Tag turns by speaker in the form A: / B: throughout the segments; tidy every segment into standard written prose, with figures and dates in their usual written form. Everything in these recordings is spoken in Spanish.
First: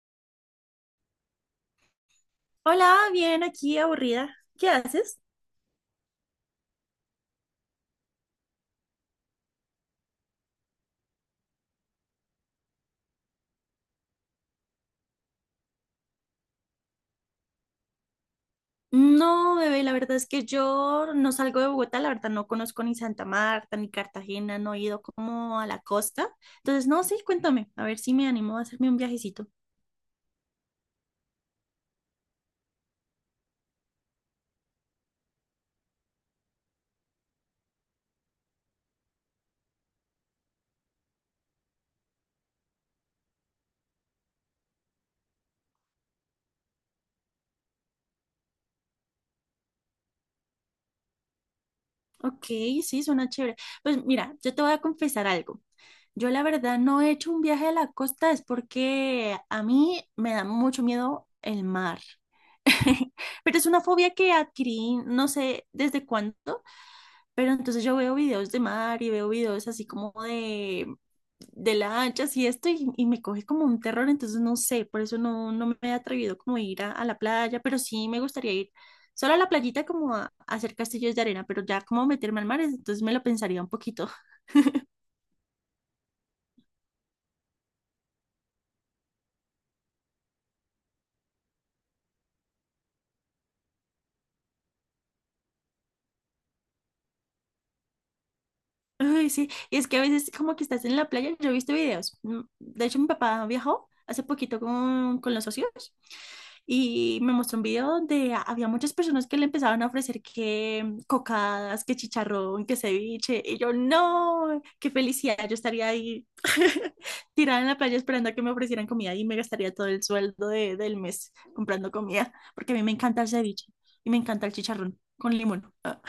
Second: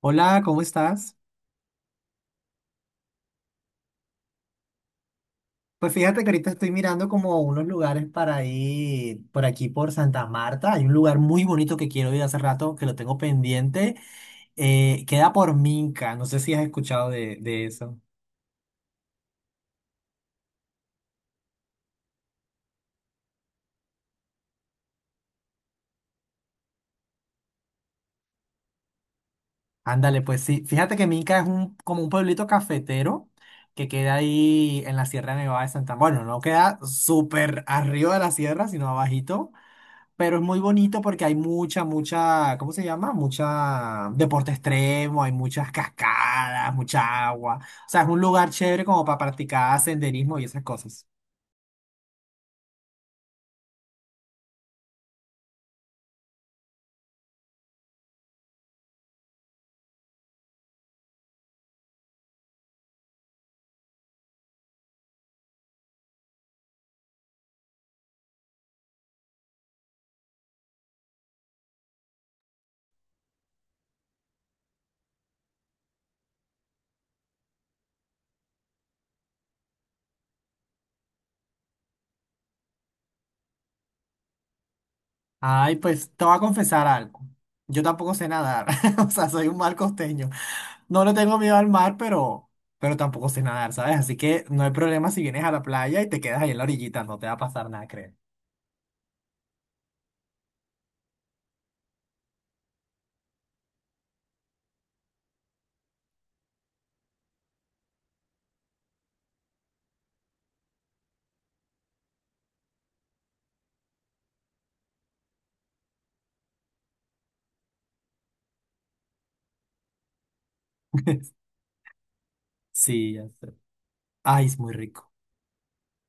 A: Hola, ¿cómo estás?
B: Hola, bien, aquí aburrida. ¿Qué haces?
A: Pues fíjate que ahorita estoy mirando como unos lugares para ir por aquí por Santa Marta. Hay un lugar muy bonito que quiero ir hace rato, que lo tengo pendiente. Queda por Minca, no sé si has escuchado de eso.
B: No, bebé, la verdad es que yo no salgo de Bogotá, la verdad no conozco ni Santa Marta ni Cartagena, no he ido como a la costa. Entonces, no, sí, cuéntame, a ver si me animo a hacerme un viajecito.
A: Ándale, pues sí. Fíjate que Minca es como un pueblito cafetero que queda ahí en la Sierra Nevada de Santa Marta. Bueno, no queda súper arriba de la sierra, sino abajito. Pero es muy bonito porque hay mucha, mucha, ¿cómo se llama? Mucha deporte extremo, hay muchas cascadas, mucha agua. O sea, es un lugar chévere como para practicar senderismo y esas cosas.
B: Ok, sí, suena chévere. Pues mira, yo te voy a confesar algo. Yo la verdad no he hecho un viaje a la costa, es porque a mí me da mucho miedo el mar. Pero es una fobia que adquirí, no sé desde cuándo. Pero entonces yo veo videos de mar y veo videos así como de lanchas y esto y me coge como un terror, entonces no sé, por eso no, no me he atrevido como a ir a la playa, pero sí me gustaría ir solo a la playita como a hacer castillos de arena, pero ya como meterme al mar, entonces me lo pensaría un poquito.
A: Ay, pues te voy a confesar algo. Yo tampoco sé nadar. O sea, soy un mal costeño. No le tengo miedo al mar, pero tampoco sé nadar, ¿sabes? Así que no hay problema si vienes a la playa y te quedas ahí en la orillita, no te va a pasar nada, creo.
B: Ay, sí, y es que a veces como que estás en la playa, yo he visto videos. De hecho, mi papá viajó hace poquito con los socios y me mostró un video donde había muchas personas que le empezaban a ofrecer que cocadas, que chicharrón, que ceviche, y yo, no, qué felicidad, yo estaría ahí tirada en la playa esperando a que me ofrecieran comida y me gastaría todo el sueldo del mes comprando comida, porque a mí me
A: Sí,
B: encanta
A: ya
B: el
A: sé.
B: ceviche y me
A: Ay,
B: encanta el
A: es muy
B: chicharrón
A: rico.
B: con limón, ah,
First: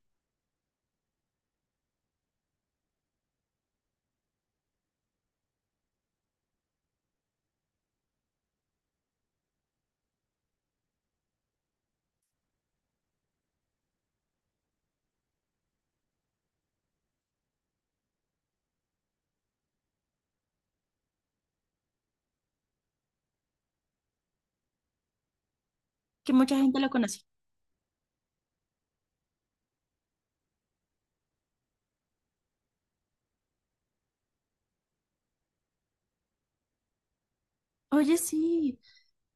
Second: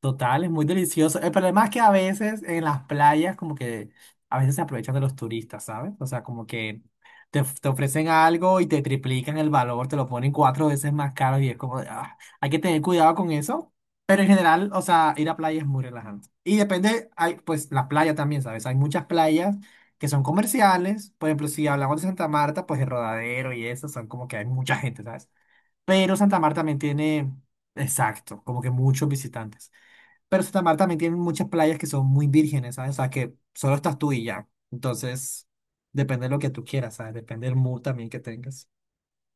A: Total, es muy delicioso. El problema es que a veces en las playas como que a veces se aprovechan de los turistas, ¿sabes? O sea, como que te ofrecen algo y te triplican el valor, te lo ponen cuatro veces más caro y es como, de, "Ah". Hay que tener cuidado con eso. Pero en general, o sea, ir a playa es muy relajante. Y depende, hay, pues la playa también, ¿sabes? Hay muchas playas que son comerciales. Por ejemplo, si hablamos de Santa Marta, pues el Rodadero y eso son como que hay mucha gente, ¿sabes? Pero
B: que
A: Santa
B: mucha
A: Marta también
B: gente lo conoce.
A: tiene, exacto, como que muchos visitantes. Pero Santa Marta también tiene muchas playas que son muy vírgenes, ¿sabes? O sea, que solo estás tú y ya. Entonces, depende de lo que tú quieras, ¿sabes? Depende del mood también
B: Oye,
A: que tengas.
B: sí.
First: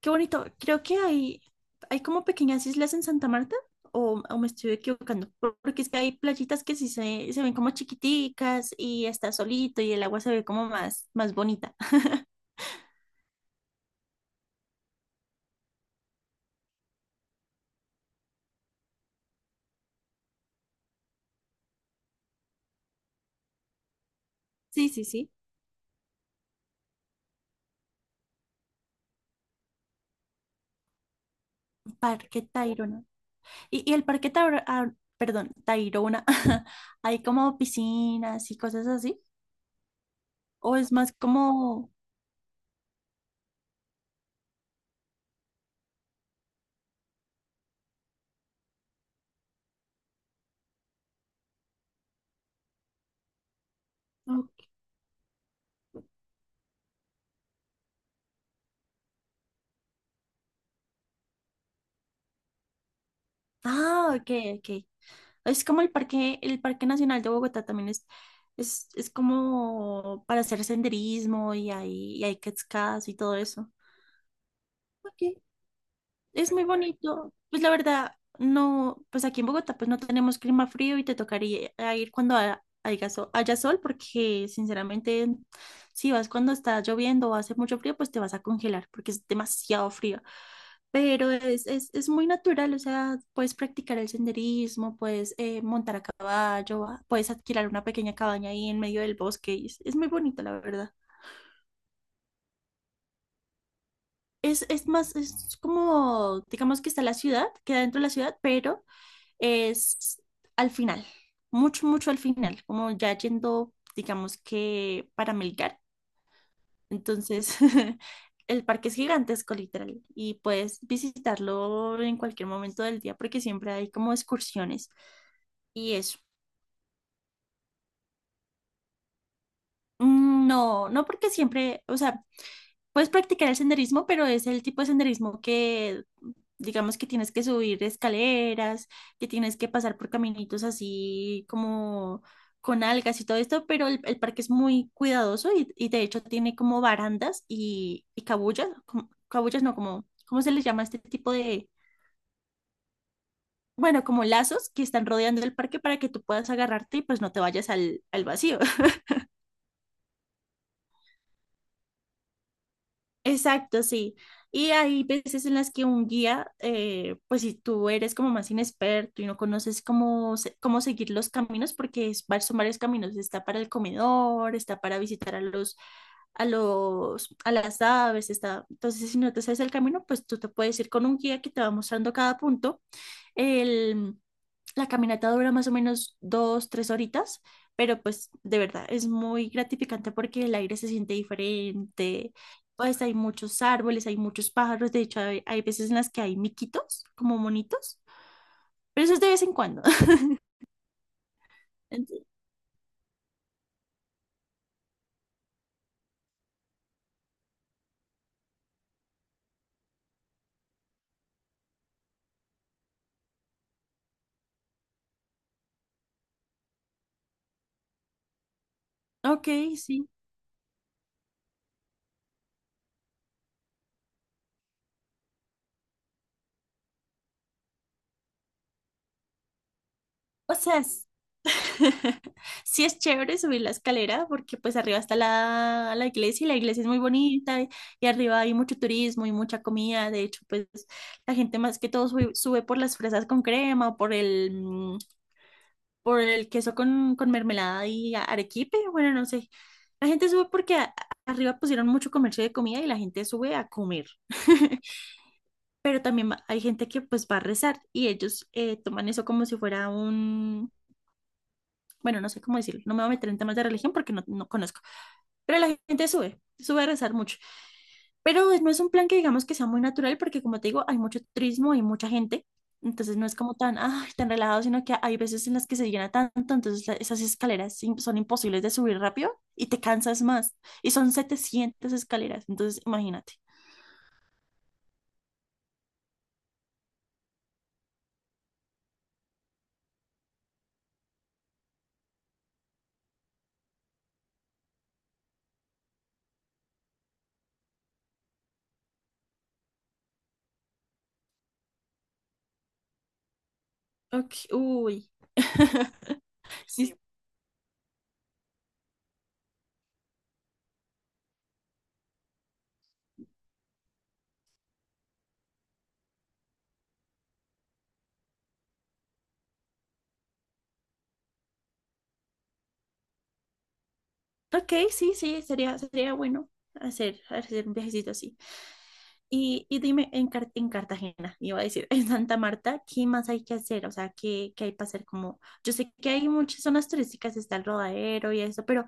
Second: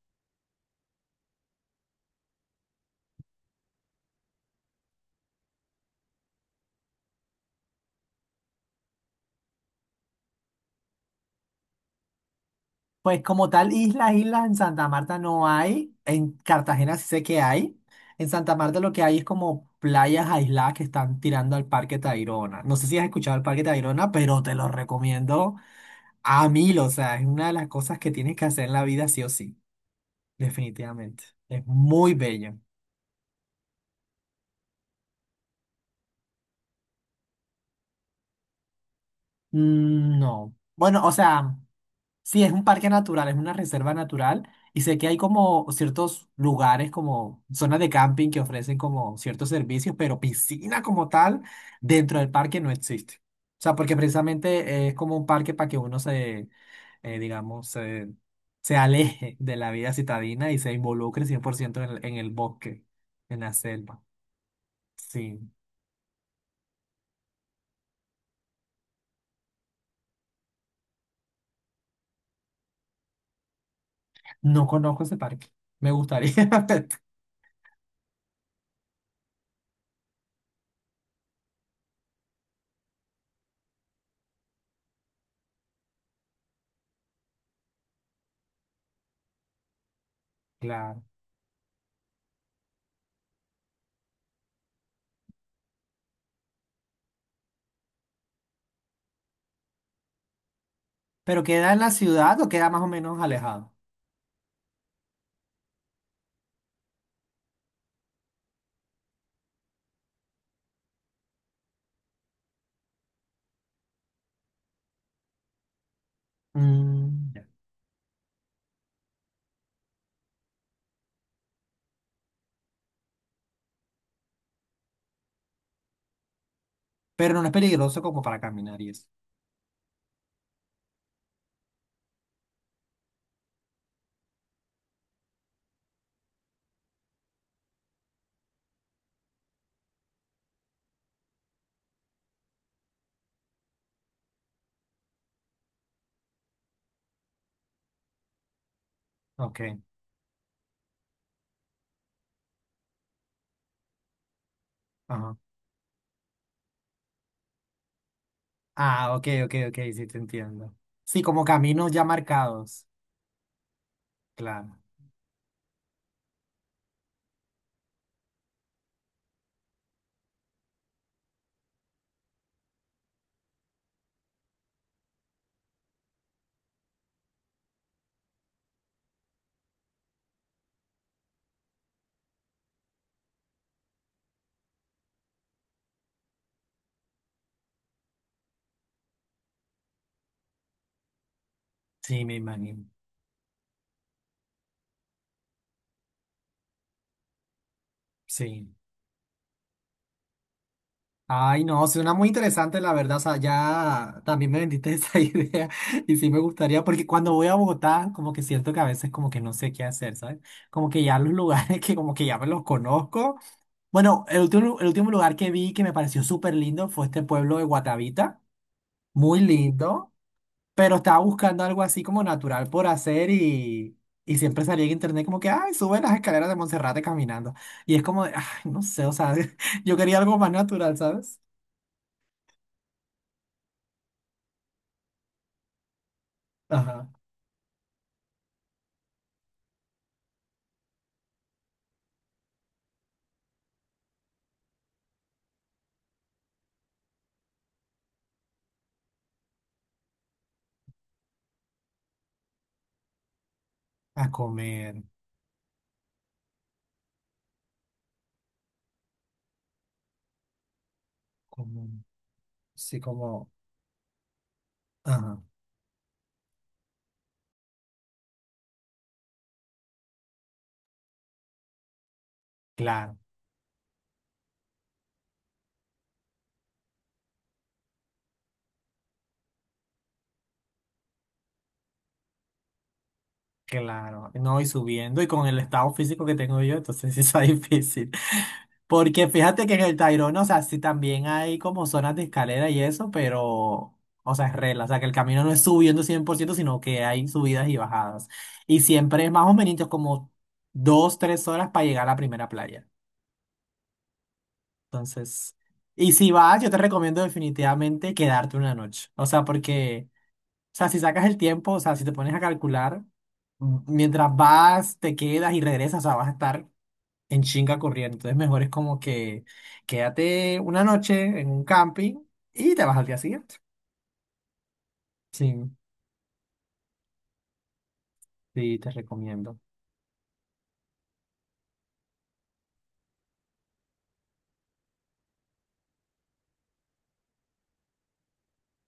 B: Qué bonito. Creo que hay como pequeñas islas en Santa Marta, o me estoy equivocando, porque es que hay playitas que sí se ven como chiquiticas y está solito y el agua se ve como más, más bonita.
A: Pues como tal, islas en Santa Marta no hay. En Cartagena sí sé que hay. En Santa Marta lo que hay es como playas aisladas que están tirando al Parque Tayrona. No sé si has escuchado el Parque Tayrona, pero te lo
B: Sí, sí, sí.
A: recomiendo a mil. O sea, es una de las cosas que tienes que hacer en la vida sí o sí, definitivamente. Es muy
B: Parque
A: bello.
B: Tayrona. Y el Parque Tayrona, perdón, Tayrona, hay como piscinas y cosas así,
A: Mm, no.
B: o es
A: Bueno, o
B: más
A: sea.
B: como...
A: Sí, es un parque natural, es una reserva natural y sé que hay como ciertos lugares, como zonas de camping que ofrecen como ciertos servicios, pero piscina como tal dentro del parque no existe. O sea, porque
B: Ok.
A: precisamente es como un parque para que uno se, digamos, se aleje de la vida citadina y se involucre 100% en el bosque, en la selva.
B: Ah, ok, ok.
A: Sí,
B: Es como el Parque Nacional de Bogotá también es como para hacer senderismo y hay cascadas y todo eso.
A: no conozco ese
B: Ok.
A: parque. Me gustaría.
B: Es muy bonito. Pues la verdad, no, pues aquí en Bogotá pues no tenemos clima frío y te tocaría ir cuando haya sol, haya sol porque sinceramente si vas cuando está lloviendo o hace mucho frío pues te vas a congelar porque es demasiado frío.
A: Claro.
B: Pero es muy natural, o sea, puedes practicar el senderismo, puedes montar a caballo, ah, puedes adquirir una pequeña cabaña ahí en medio del bosque. Y es muy bonito, la verdad.
A: ¿Pero queda en la ciudad o queda más o menos alejado?
B: Es más, es como, digamos que está la ciudad, queda dentro de la ciudad, pero es al final, mucho, mucho al final, como ya yendo, digamos que para Melgar.
A: Mm.
B: Entonces, el parque es gigantesco, literal, y puedes visitarlo en cualquier momento del día porque siempre hay como excursiones y es.
A: Pero no es peligroso como para caminar y eso.
B: Mm, no, no porque siempre, o sea, puedes practicar el senderismo, pero es el tipo de senderismo que, digamos que tienes que subir escaleras, que tienes que pasar por caminitos así como con algas y todo esto, pero el parque es muy cuidadoso y de hecho tiene como barandas y cabullas,
A: Ok,
B: cabullas no, como, ¿cómo se les llama este tipo de, bueno, como lazos que están
A: ajá.
B: rodeando el parque para que tú puedas agarrarte y pues no te vayas al, al vacío.
A: Ah, ok, ok, ok, sí te entiendo. Sí, como caminos ya marcados.
B: Exacto, sí. Y
A: Claro,
B: hay veces en las que un guía, pues si tú eres como más inexperto y no conoces cómo, cómo seguir los caminos, porque es, son varios caminos, está para el comedor, está para visitar a los, a los, a las aves, está. Entonces, si no te sabes el camino, pues tú te puedes ir con un guía que te va mostrando cada punto el, la caminata dura más o menos dos, tres horitas, pero pues de verdad es muy gratificante porque el aire se siente
A: sí,
B: diferente.
A: me imagino.
B: Pues hay muchos árboles, hay muchos pájaros, de hecho hay, hay veces en las que hay miquitos, como monitos,
A: Sí.
B: pero eso es de vez en cuando.
A: Ay, no,
B: Ent-
A: suena muy interesante, la verdad. O sea, ya también me vendiste esa idea y sí me gustaría, porque cuando voy a Bogotá, como que siento que a veces como que no sé qué hacer, ¿sabes? Como que ya los lugares que como que ya me los conozco. Bueno, el último lugar que vi que me pareció súper lindo fue este pueblo de Guatavita. Muy
B: Ok, sí.
A: lindo. Pero estaba buscando algo así como natural por hacer y siempre salía en internet como que, ay, sube las escaleras de Monserrate caminando. Y es como, de, ay, no sé, o sea, yo quería algo más
B: O sea,
A: natural, ¿sabes?
B: sí es chévere subir la escalera porque pues arriba está la, la iglesia y la iglesia es muy
A: Ajá.
B: bonita y arriba hay mucho turismo y mucha comida. De hecho, pues la gente más que todo sube, sube por las fresas con crema o por el, por el queso con mermelada y arequipe. Bueno, no sé. La gente sube porque arriba pusieron mucho comercio de comida y la gente sube a comer.
A: A comer,
B: Pero también hay gente que pues va a rezar y ellos toman eso como si fuera un
A: como,
B: bueno, no sé cómo decirlo, no
A: sí,
B: me voy a meter en
A: como,
B: temas de religión porque no, no conozco,
A: ajá,
B: pero la gente sube, sube a rezar mucho. Pero no es un plan que digamos que sea muy natural porque como te digo, hay mucho turismo, hay mucha gente, entonces
A: claro.
B: no es como tan, ay, tan relajado, sino que hay veces en las que se llena tanto, entonces esas escaleras son imposibles de subir rápido y te cansas más. Y son 700 escaleras, entonces imagínate.
A: Claro, no, y subiendo y con el estado físico que tengo yo, entonces sí está difícil. Porque fíjate que en el Tayrona, o sea, sí también hay como zonas de escalera y eso, pero, o sea, es regla, o sea, que el camino no es subiendo 100%, sino que hay subidas y bajadas. Y siempre es más o menos como 2, 3 horas para llegar a la primera playa.
B: Ok, uy.
A: Entonces, y si vas, yo te
B: Sí,
A: recomiendo definitivamente quedarte una noche, o sea, porque... O sea, si sacas el tiempo, o sea, si te pones a calcular, mientras vas, te quedas y regresas, o sea, vas a estar en chinga corriendo. Entonces, mejor es como que quédate una noche en un camping y te vas al día siguiente.
B: ok, sí, sí,
A: Sí,
B: sería, sería bueno hacer, hacer un viajecito así.
A: sí, te recomiendo.
B: Y dime, en, en Cartagena, iba a decir, en Santa Marta, ¿qué más hay que hacer? O sea, ¿qué, qué hay para hacer? Como, yo sé que hay muchas zonas turísticas, está el Rodadero y eso, pero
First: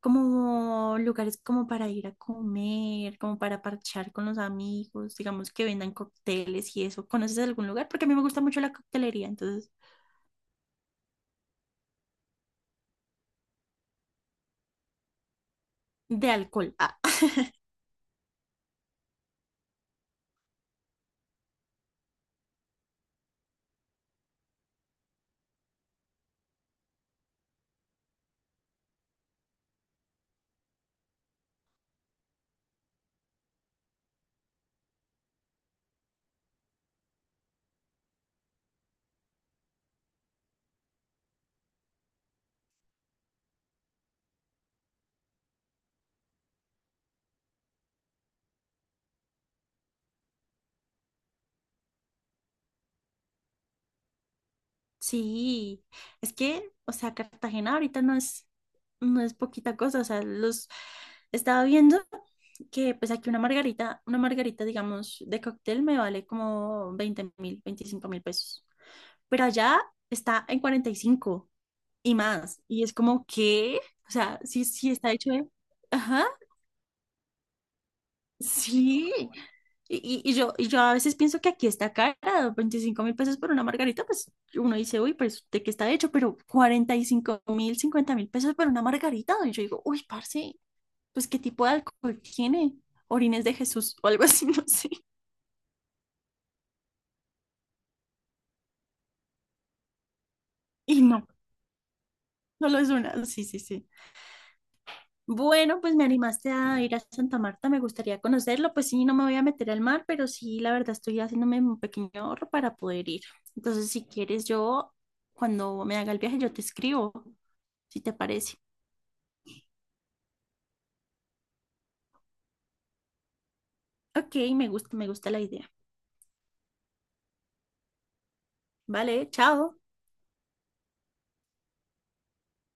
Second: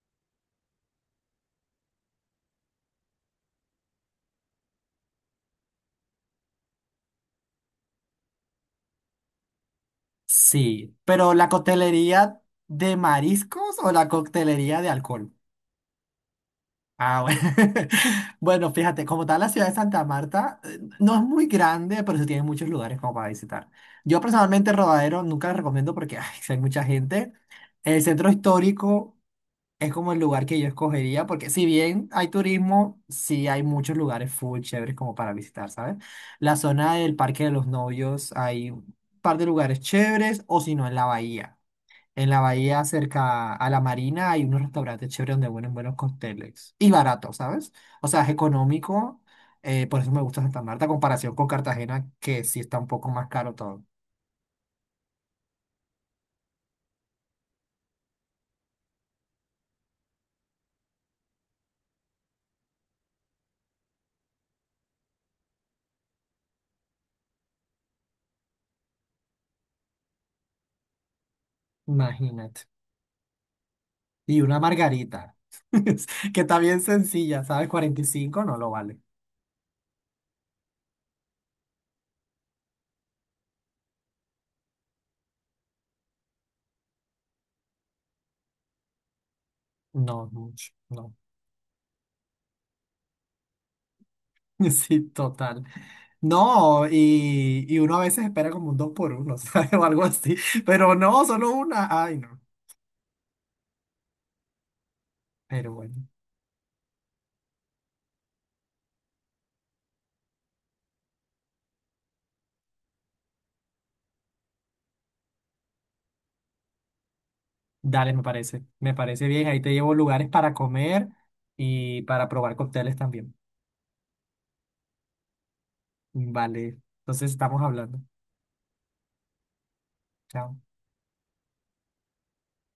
B: como lugares como para ir a comer, como para parchar con los amigos, digamos que vendan cócteles y eso. ¿Conoces algún lugar? Porque a mí me gusta mucho la coctelería, entonces,
A: Sí, pero ¿la coctelería de mariscos o la coctelería de alcohol?
B: de alcohol. Ah,
A: Ah, bueno. Bueno, fíjate, como tal, la ciudad de Santa Marta no es muy grande, pero sí tiene muchos lugares como para visitar. Yo personalmente el Rodadero nunca lo recomiendo porque ay, sí hay mucha gente. El centro histórico es como el lugar que yo escogería porque si bien hay turismo, sí hay muchos lugares full chéveres como para visitar, ¿sabes? La zona del Parque de los Novios hay un par de lugares chéveres o si no en la bahía. En la bahía cerca a la marina hay unos restaurantes chéveres donde venden buenos cócteles. Y barato, ¿sabes? O sea, es económico. Por eso me gusta Santa Marta, a comparación con Cartagena, que sí está un poco más caro todo.
B: sí, es que, o sea, Cartagena ahorita no es, no es poquita cosa, o sea, los estaba viendo que pues aquí una margarita, digamos, de cóctel me vale como 20.000, 25.000 pesos, pero allá está en 45 y más,
A: Imagínate.
B: y es como que, o sea,
A: Y una
B: sí, sí está hecho
A: margarita,
B: de, ajá,
A: que está bien sencilla, ¿sabes? 45 no lo vale.
B: sí. Y yo a veces pienso que aquí está cara, 25.000 pesos por una margarita, pues uno dice, uy, pues de qué está hecho, pero 45.000, 50.000 pesos por una margarita. Y yo digo, uy,
A: No,
B: parce,
A: mucho, no.
B: pues qué tipo de alcohol tiene, orines de Jesús o algo así, no sé.
A: Sí, total. No, y uno a veces espera como un 2 por 1, ¿sabes? O algo así. Pero
B: Y
A: no,
B: no,
A: solo una. Ay, no.
B: no lo es una, sí, sí, sí.
A: Pero
B: Bueno, pues me
A: bueno.
B: animaste a ir a Santa Marta, me gustaría conocerlo. Pues sí, no me voy a meter al mar, pero sí, la verdad estoy haciéndome un pequeño ahorro para poder ir. Entonces, si quieres, yo cuando me haga el viaje, yo te escribo, si
A: Dale,
B: te parece.
A: me parece bien. Ahí te llevo lugares para comer y para probar cócteles también.
B: Ok, me gusta la idea.
A: Vale, entonces estamos hablando.
B: Vale, chao.
A: Chao.